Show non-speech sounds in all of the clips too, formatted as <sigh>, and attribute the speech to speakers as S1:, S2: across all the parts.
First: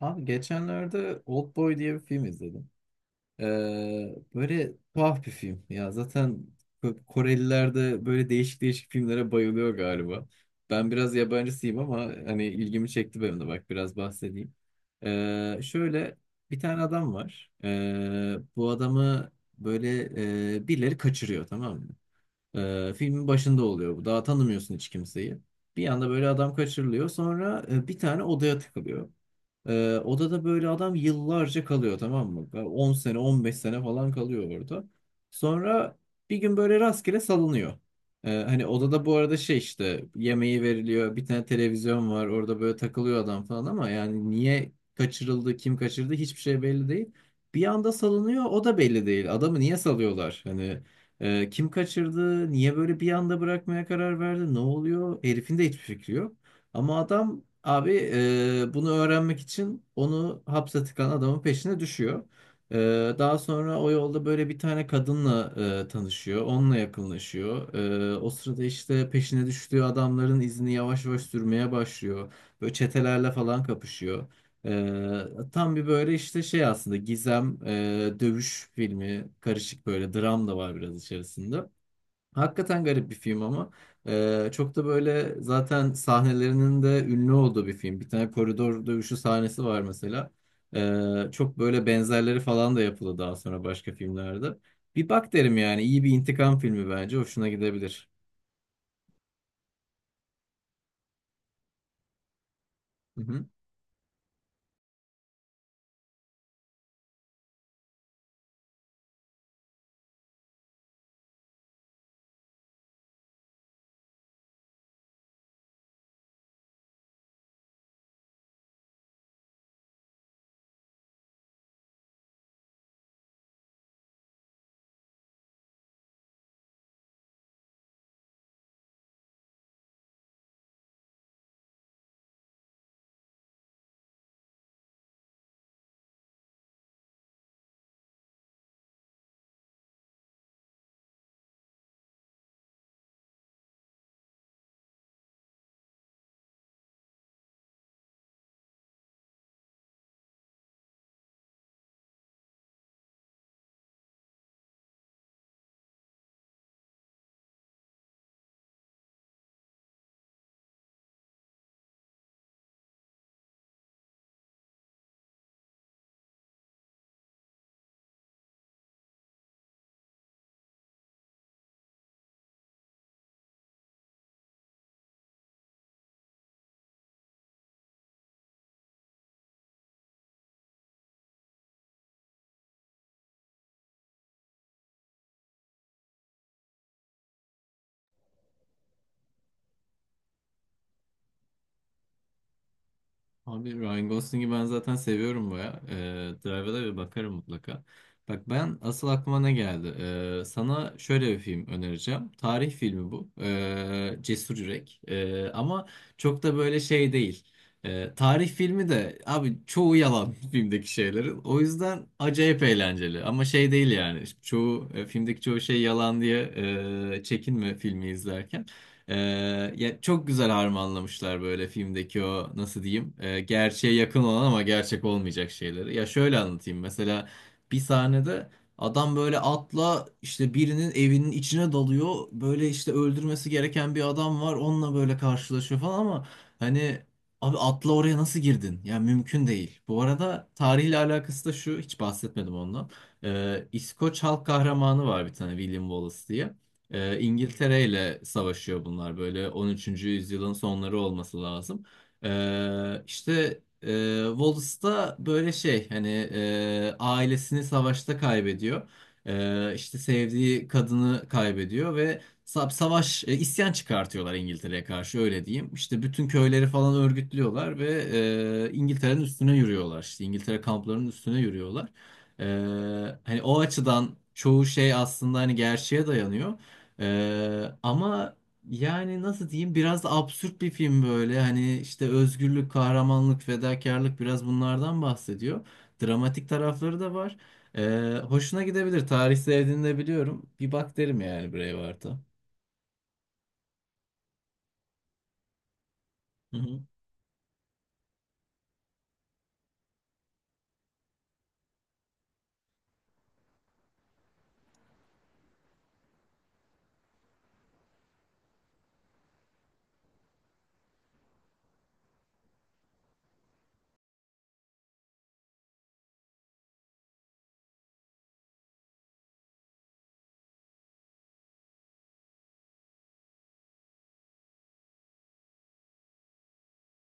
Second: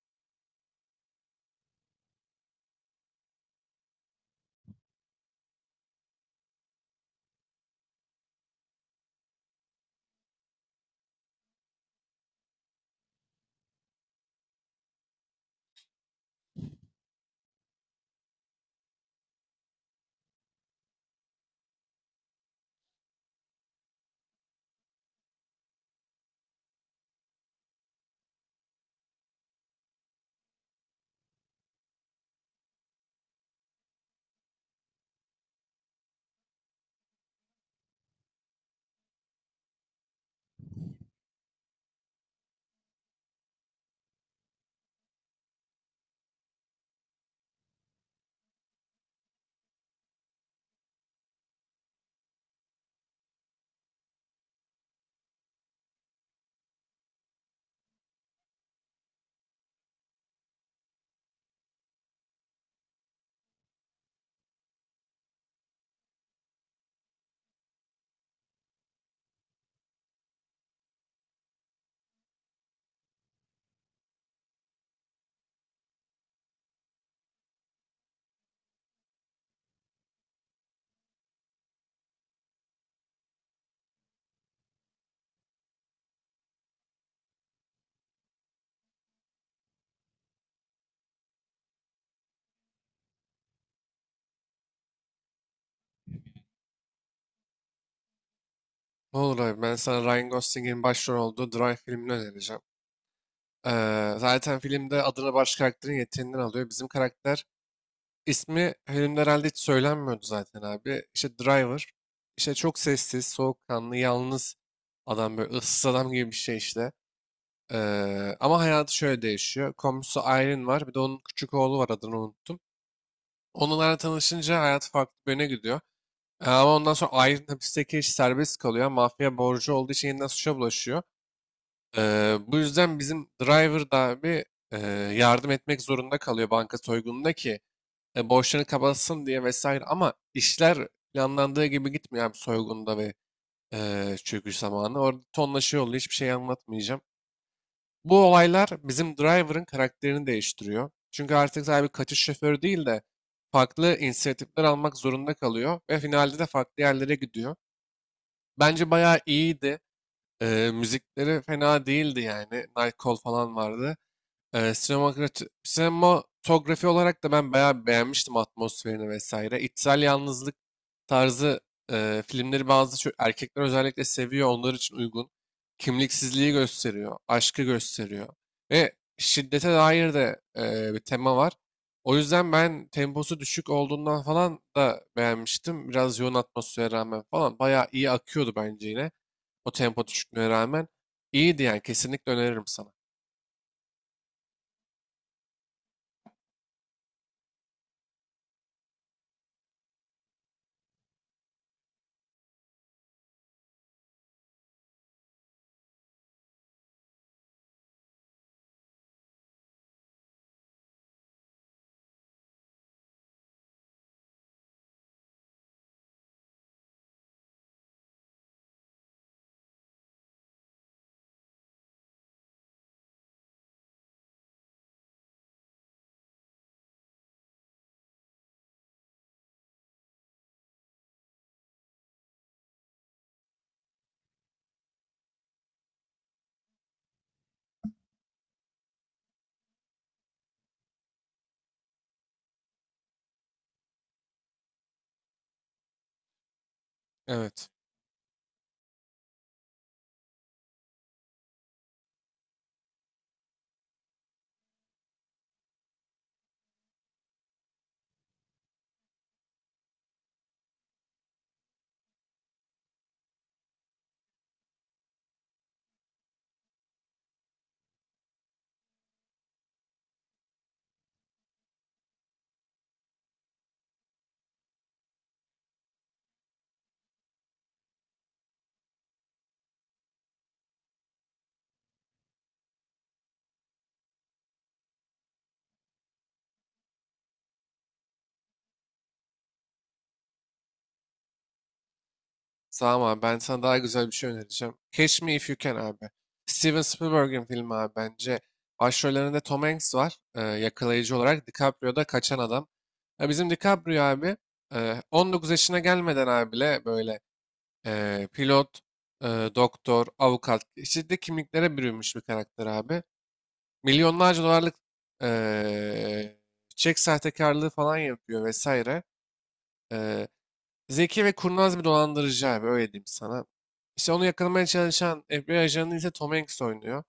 S1: Abi geçenlerde Oldboy diye bir film izledim. Böyle tuhaf bir film. Ya zaten Koreliler de böyle değişik değişik filmlere bayılıyor galiba. Ben biraz yabancısıyım ama hani ilgimi çekti benim de bak biraz bahsedeyim. Şöyle bir tane adam var. Bu adamı böyle birileri kaçırıyor, tamam mı? Filmin başında oluyor bu. Daha tanımıyorsun hiç kimseyi. Bir anda böyle adam kaçırılıyor. Sonra bir tane odaya tıkılıyor. Odada böyle adam yıllarca kalıyor, tamam mı? Böyle 10 sene 15 sene falan kalıyor orada. Sonra bir gün böyle rastgele salınıyor. Hani odada bu arada şey işte yemeği veriliyor, bir tane televizyon var, orada böyle takılıyor adam falan, ama yani niye kaçırıldı, kim kaçırdı, hiçbir şey belli değil. Bir anda salınıyor, o da belli değil. Adamı niye salıyorlar? Hani kim kaçırdı? Niye böyle bir anda bırakmaya karar verdi? Ne oluyor? Herifin de hiçbir fikri yok. Ama adam abi bunu öğrenmek için onu hapse tıkan adamın peşine düşüyor. E, daha sonra o yolda böyle bir tane kadınla tanışıyor. Onunla yakınlaşıyor. O sırada işte peşine düştüğü adamların izini yavaş yavaş sürmeye başlıyor. Böyle çetelerle falan kapışıyor. Tam bir böyle işte şey, aslında gizem, dövüş filmi karışık, böyle dram da var biraz içerisinde. Hakikaten garip bir film, ama çok da böyle zaten sahnelerinin de ünlü olduğu bir film. Bir tane koridor dövüşü sahnesi var mesela. Çok böyle benzerleri falan da yapıldı daha sonra başka filmlerde. Bir bak derim yani, iyi bir intikam filmi, bence hoşuna gidebilir.
S2: Ne olur abi, ben sana Ryan Gosling'in başrol olduğu Drive filmini önereceğim.
S1: Hı hı.
S2: Zaten filmde adını baş karakterin yeteneğinden alıyor. Bizim karakter ismi filmde herhalde hiç söylenmiyordu zaten abi. İşte Driver. İşte çok sessiz, soğukkanlı, yalnız adam, böyle ıssız adam gibi bir şey işte. Ama hayatı şöyle değişiyor. Komşusu Irene var. Bir de onun küçük oğlu var, adını unuttum. Onlarla tanışınca hayat farklı bir yöne gidiyor. Ama ondan sonra Irene hapisteki iş serbest kalıyor. Mafya borcu olduğu için yeniden suça bulaşıyor. Bu yüzden bizim driver da abi eee, yardım etmek zorunda kalıyor banka soygununda ki borçlarını kapatsın diye vesaire. Ama işler planlandığı gibi gitmiyor abi, soygunda, ve çöküş zamanı. Orada tonlaşıyor oluyor, hiçbir şey anlatmayacağım. Bu olaylar bizim driver'ın karakterini değiştiriyor. Çünkü artık sadece bir kaçış şoförü değil de farklı inisiyatifler almak zorunda kalıyor ve finalde de farklı yerlere gidiyor. Bence bayağı iyiydi. Müzikleri fena değildi yani. Nightcall falan vardı. Sinematografi olarak da ben bayağı beğenmiştim atmosferini vesaire. İçsel yalnızlık tarzı filmleri bazı erkekler özellikle seviyor. Onlar için uygun. Kimliksizliği gösteriyor. Aşkı gösteriyor. Ve şiddete dair de bir tema var. O yüzden ben temposu düşük olduğundan falan da beğenmiştim. Biraz yoğun atmosfere rağmen falan. Bayağı iyi akıyordu bence yine. O tempo düşüklüğüne rağmen. İyiydi yani. Kesinlikle öneririm sana.
S1: Abi Ryan Gosling'i ben zaten seviyorum baya. Drive'a da bir bakarım mutlaka. Bak, ben asıl aklıma ne geldi? Sana şöyle bir film önereceğim. Tarih filmi bu. Cesur Yürek. Ama çok da böyle şey değil. Tarih filmi de abi, çoğu yalan <laughs> filmdeki şeylerin. O yüzden acayip eğlenceli. Ama şey değil yani. Çoğu filmdeki çoğu şey yalan diye çekinme filmi izlerken. Ya çok güzel harmanlamışlar böyle filmdeki o, nasıl diyeyim, gerçeğe yakın olan ama gerçek olmayacak şeyleri. Ya şöyle anlatayım, mesela bir sahnede adam böyle atla işte birinin evinin içine dalıyor, böyle işte öldürmesi gereken bir adam var, onunla böyle karşılaşıyor falan, ama hani abi, atla oraya nasıl girdin? Ya mümkün değil. Bu arada tarihle alakası da şu, hiç bahsetmedim ondan. İskoç halk kahramanı var bir tane, William Wallace diye. Ee,
S2: Evet.
S1: İngiltere ile savaşıyor bunlar, böyle 13. yüzyılın sonları olması lazım. İşte Wallace da böyle şey, hani ailesini savaşta kaybediyor. İşte sevdiği kadını kaybediyor ve savaş isyan çıkartıyorlar İngiltere'ye karşı, öyle diyeyim. İşte bütün köyleri falan örgütlüyorlar ve İngiltere'nin üstüne yürüyorlar. İşte İngiltere kamplarının üstüne yürüyorlar. Ee, hani o açıdan çoğu şey aslında hani gerçeğe dayanıyor. Ama yani nasıl diyeyim, biraz da absürt bir film böyle. Hani işte özgürlük, kahramanlık, fedakarlık, biraz bunlardan bahsediyor. Dramatik tarafları da var. Hoşuna gidebilir. Tarih sevdiğini de biliyorum. Bir bak derim yani Braveheart'a.
S2: Tamam abi, ben sana daha güzel bir şey önereceğim. Catch Me If You Can abi. Steven Spielberg'in filmi abi bence. Başrollerinde Tom Hanks var yakalayıcı olarak. DiCaprio da kaçan adam. Ya bizim DiCaprio abi 19 yaşına gelmeden abi bile böyle pilot, e, doktor, avukat, çeşitli kimliklere bürünmüş bir karakter abi. Milyonlarca dolarlık e, çek sahtekarlığı falan yapıyor vesaire. E, Zeki ve kurnaz bir dolandırıcı abi, öyle diyeyim sana. İşte onu yakalamaya çalışan FBI ajanı ise Tom Hanks oynuyor.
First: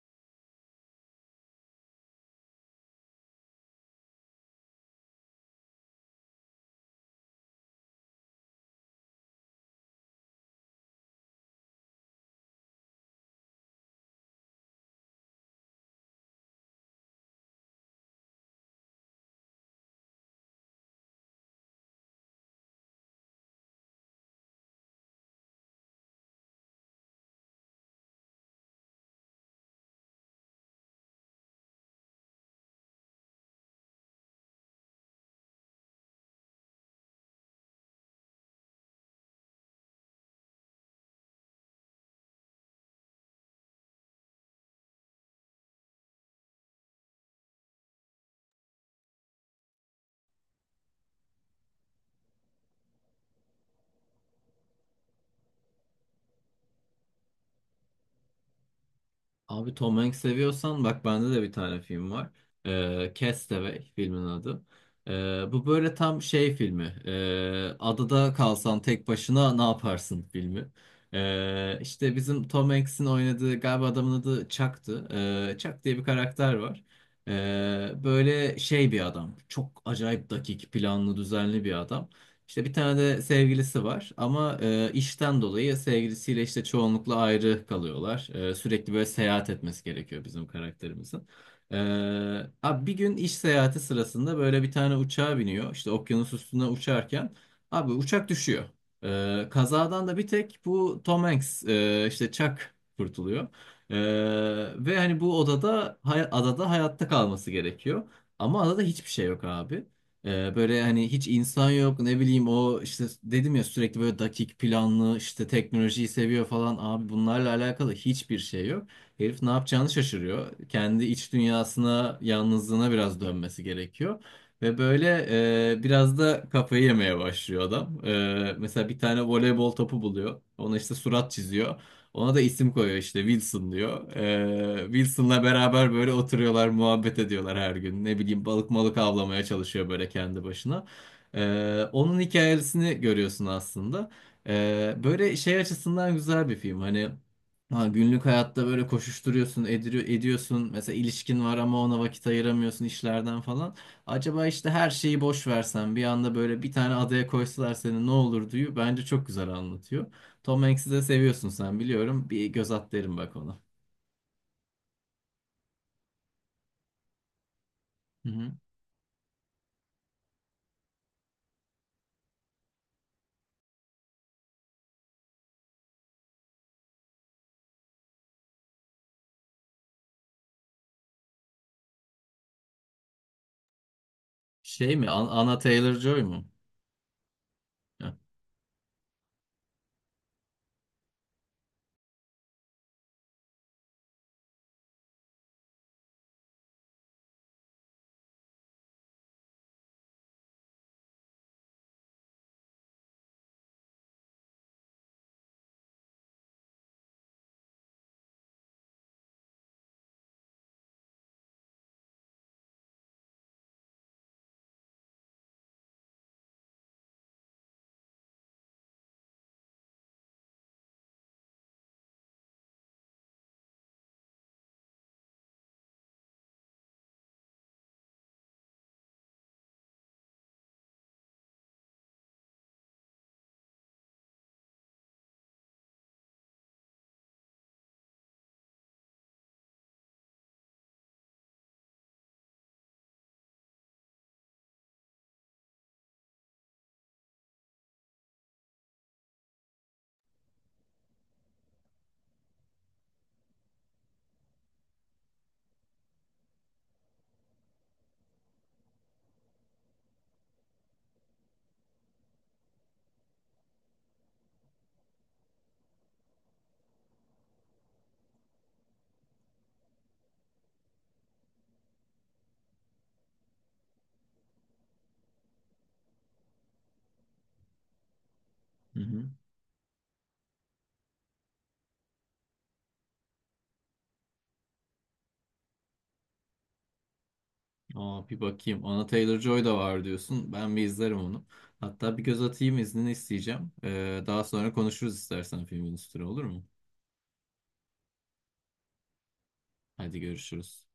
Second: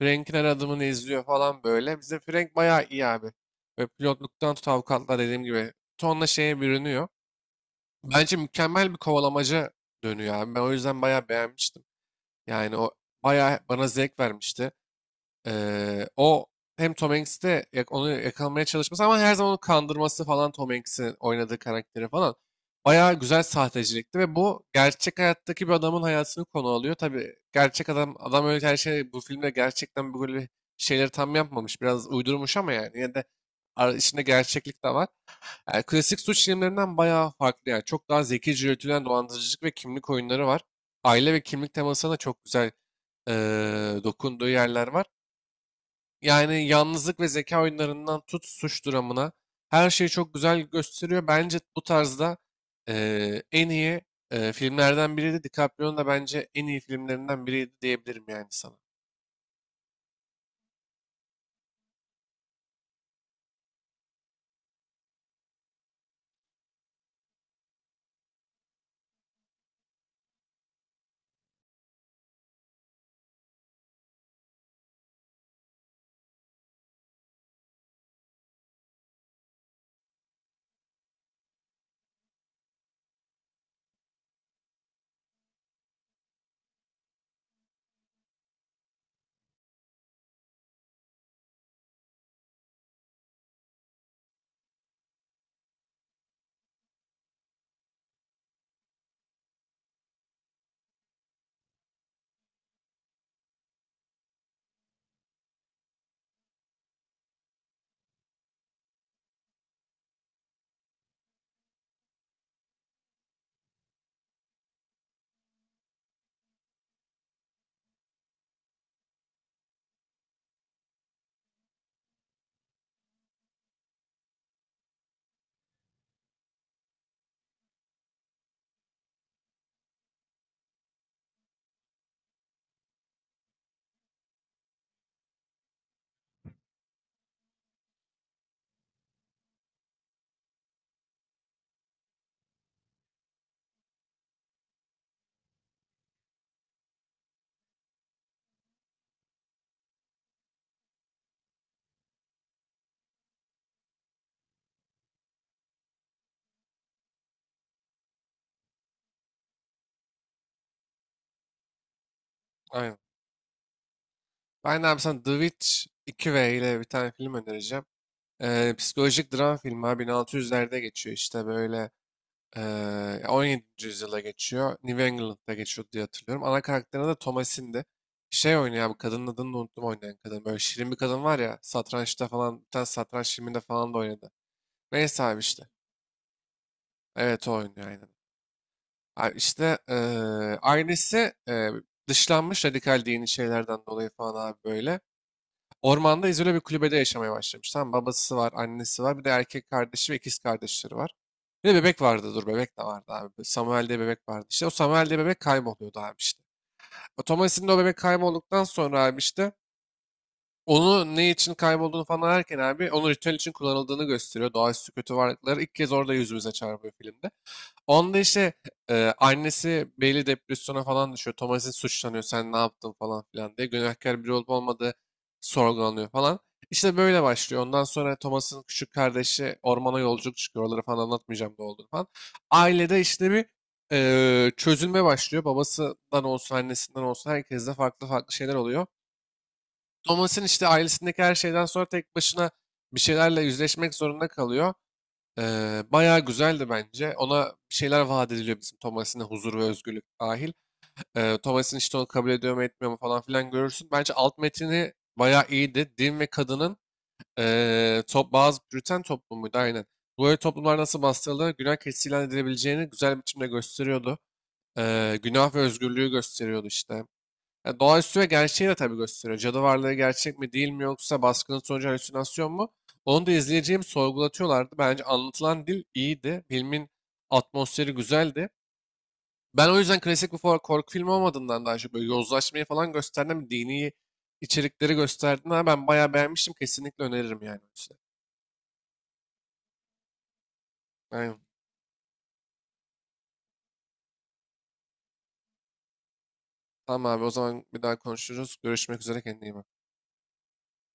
S2: Frank'in her adımını izliyor falan böyle. Bizim Frank bayağı iyi abi. Ve pilotluktan tut avukatlar, dediğim gibi tonla şeye bürünüyor. Bence mükemmel bir kovalamaca dönüyor abi. Ben o yüzden bayağı beğenmiştim. Yani o bayağı bana zevk vermişti. O hem Tom Hanks'te onu yakalamaya çalışması ama her zaman onu kandırması falan, Tom Hanks'in oynadığı karakteri falan bayağı güzel sahtecilikti, ve bu gerçek hayattaki bir adamın hayatını konu alıyor. Tabii gerçek adam adam öyle her şey bu filmde gerçekten böyle şeyleri tam yapmamış. Biraz uydurmuş ama yani yine de içinde gerçeklik de var. Yani klasik suç filmlerinden bayağı farklı yani. Çok daha zekice yürütülen dolandırıcılık ve kimlik oyunları var. Aile ve kimlik temasına da çok güzel eee, dokunduğu yerler var. Yani yalnızlık ve zeka oyunlarından tut suç dramına, her şeyi çok güzel gösteriyor. Bence bu tarzda en iyi filmlerden biriydi. DiCaprio'nun da bence en iyi filmlerinden biriydi diyebilirim yani sana.
S1: Abi, Tom Hanks seviyorsan, bak bende de bir tane film var. Castaway filmin adı. Bu böyle tam şey filmi. Adada kalsan tek başına ne yaparsın filmi. İşte bizim Tom Hanks'in oynadığı, galiba adamın adı Chuck'tı. Chuck diye bir karakter var. Böyle şey bir adam. Çok acayip dakik, planlı, düzenli bir adam. İşte bir tane de sevgilisi var, ama işten dolayı sevgilisiyle işte çoğunlukla ayrı kalıyorlar. Sürekli böyle seyahat etmesi gerekiyor bizim karakterimizin. E, abi bir gün iş seyahati sırasında böyle bir tane uçağa biniyor. İşte okyanus üstüne uçarken abi uçak düşüyor. Kazadan da bir tek bu Tom Hanks, işte Chuck kurtuluyor. E, ve hani bu odada adada hayatta kalması gerekiyor. Ama adada hiçbir şey yok abi. Böyle hani hiç insan yok, ne bileyim, o işte dedim ya, sürekli böyle dakik planlı, işte teknolojiyi seviyor falan abi, bunlarla alakalı hiçbir şey yok. Herif ne yapacağını şaşırıyor. Kendi iç dünyasına, yalnızlığına biraz dönmesi gerekiyor. Ve böyle biraz da kafayı yemeye başlıyor adam. Mesela bir tane voleybol topu buluyor. Ona işte surat çiziyor. Ona da isim koyuyor, işte Wilson diyor. Wilson'la beraber böyle oturuyorlar, muhabbet ediyorlar her gün. Ne bileyim balık malık avlamaya çalışıyor böyle kendi başına. Onun hikayesini görüyorsun aslında. Böyle şey açısından güzel bir film. Hani ha, günlük hayatta böyle koşuşturuyorsun, ediriyor, ediyorsun. Mesela ilişkin var ama ona vakit ayıramıyorsun işlerden falan. Acaba işte her şeyi boş versen, bir anda böyle bir tane adaya koysalar seni, ne olur diyor. Bence çok güzel anlatıyor. Tom Hanks'i de seviyorsun sen, biliyorum. Bir göz at
S2: Aynen.
S1: derim, bak ona.
S2: Ben de abi sana The Witch 2V ile bir tane film önereceğim.
S1: Hı hı.
S2: Psikolojik dram filmi abi, 1600'lerde geçiyor işte böyle. 17. yüzyıla geçiyor. New England'da geçiyor diye hatırlıyorum. Ana karakterine de Thomasin'di. Şey oynuyor abi, kadının adını da unuttum oynayan kadın. Böyle şirin bir kadın var ya, satrançta falan bir tane satranç filminde falan da oynadı.
S1: Şey mi?
S2: Neyse abi
S1: Anna
S2: işte.
S1: Taylor-Joy mu?
S2: Evet, o oynuyor aynen.
S1: Heh.
S2: Abi işte ailesi dışlanmış radikal dini şeylerden dolayı falan abi böyle. Ormanda izole bir kulübede yaşamaya başlamış. Tamam, babası var, annesi var, bir de erkek kardeşi ve ikiz kardeşleri var. Bir de bebek vardı, dur, bebek de vardı abi. Samuel diye bebek vardı işte. O Samuel diye bebek kayboluyordu abi işte. O Thomas'in de o bebek kaybolduktan sonra abi işte onu ne için kaybolduğunu falan ararken abi, onun ritüel için kullanıldığını gösteriyor. Doğaüstü kötü varlıkları ilk kez orada yüzümüze çarpıyor filmde. Onda işte annesi belli depresyona falan düşüyor. Thomas'in suçlanıyor. Sen ne yaptın falan filan diye. Günahkar biri olup olmadığı sorgulanıyor falan. İşte böyle başlıyor. Ondan sonra Thomas'ın küçük kardeşi ormana yolculuk çıkıyor. Oraları falan anlatmayacağım ne olduğunu falan. Ailede işte bir çözülme başlıyor. Babasından olsun, annesinden olsun herkeste farklı farklı şeyler oluyor. Thomas'ın işte ailesindeki her şeyden sonra tek başına bir şeylerle yüzleşmek zorunda kalıyor. Bayağı güzeldi bence. Ona bir şeyler vaat ediliyor bizim Thomas'ın, huzur ve özgürlük dahil. Thomas'ın işte onu kabul ediyor mu etmiyor mu falan filan görürsün. Bence alt metini bayağı iyiydi. Din ve kadının top, bazı Briten toplumuydu aynen. Böyle toplumlar nasıl bastırılır, günah keçisi ilan edilebileceğini güzel biçimde gösteriyordu. Günah ve özgürlüğü gösteriyordu işte. Ya, doğaüstü ve gerçeği de tabii gösteriyor. Cadı varlığı gerçek mi değil mi, yoksa baskının sonucu halüsinasyon mu? Onu da izleyeceğim sorgulatıyorlardı. Bence anlatılan dil iyiydi. Filmin atmosferi güzeldi.
S1: Hı hı.
S2: Ben o yüzden klasik bir korku filmi olmadığından daha çok böyle yozlaşmayı falan gösterdim. Dini içerikleri gösterdiğinden ben bayağı beğenmiştim. Kesinlikle öneririm yani. O
S1: Aa, bir bakayım. Anna Taylor-Joy da var diyorsun. Ben bir izlerim
S2: aynen.
S1: onu. Hatta bir göz atayım, iznini isteyeceğim. Daha sonra konuşuruz istersen filmin üstüne, olur mu?
S2: Tamam abi, o zaman bir daha konuşuruz. Görüşmek üzere, kendine iyi bak.
S1: Hadi görüşürüz.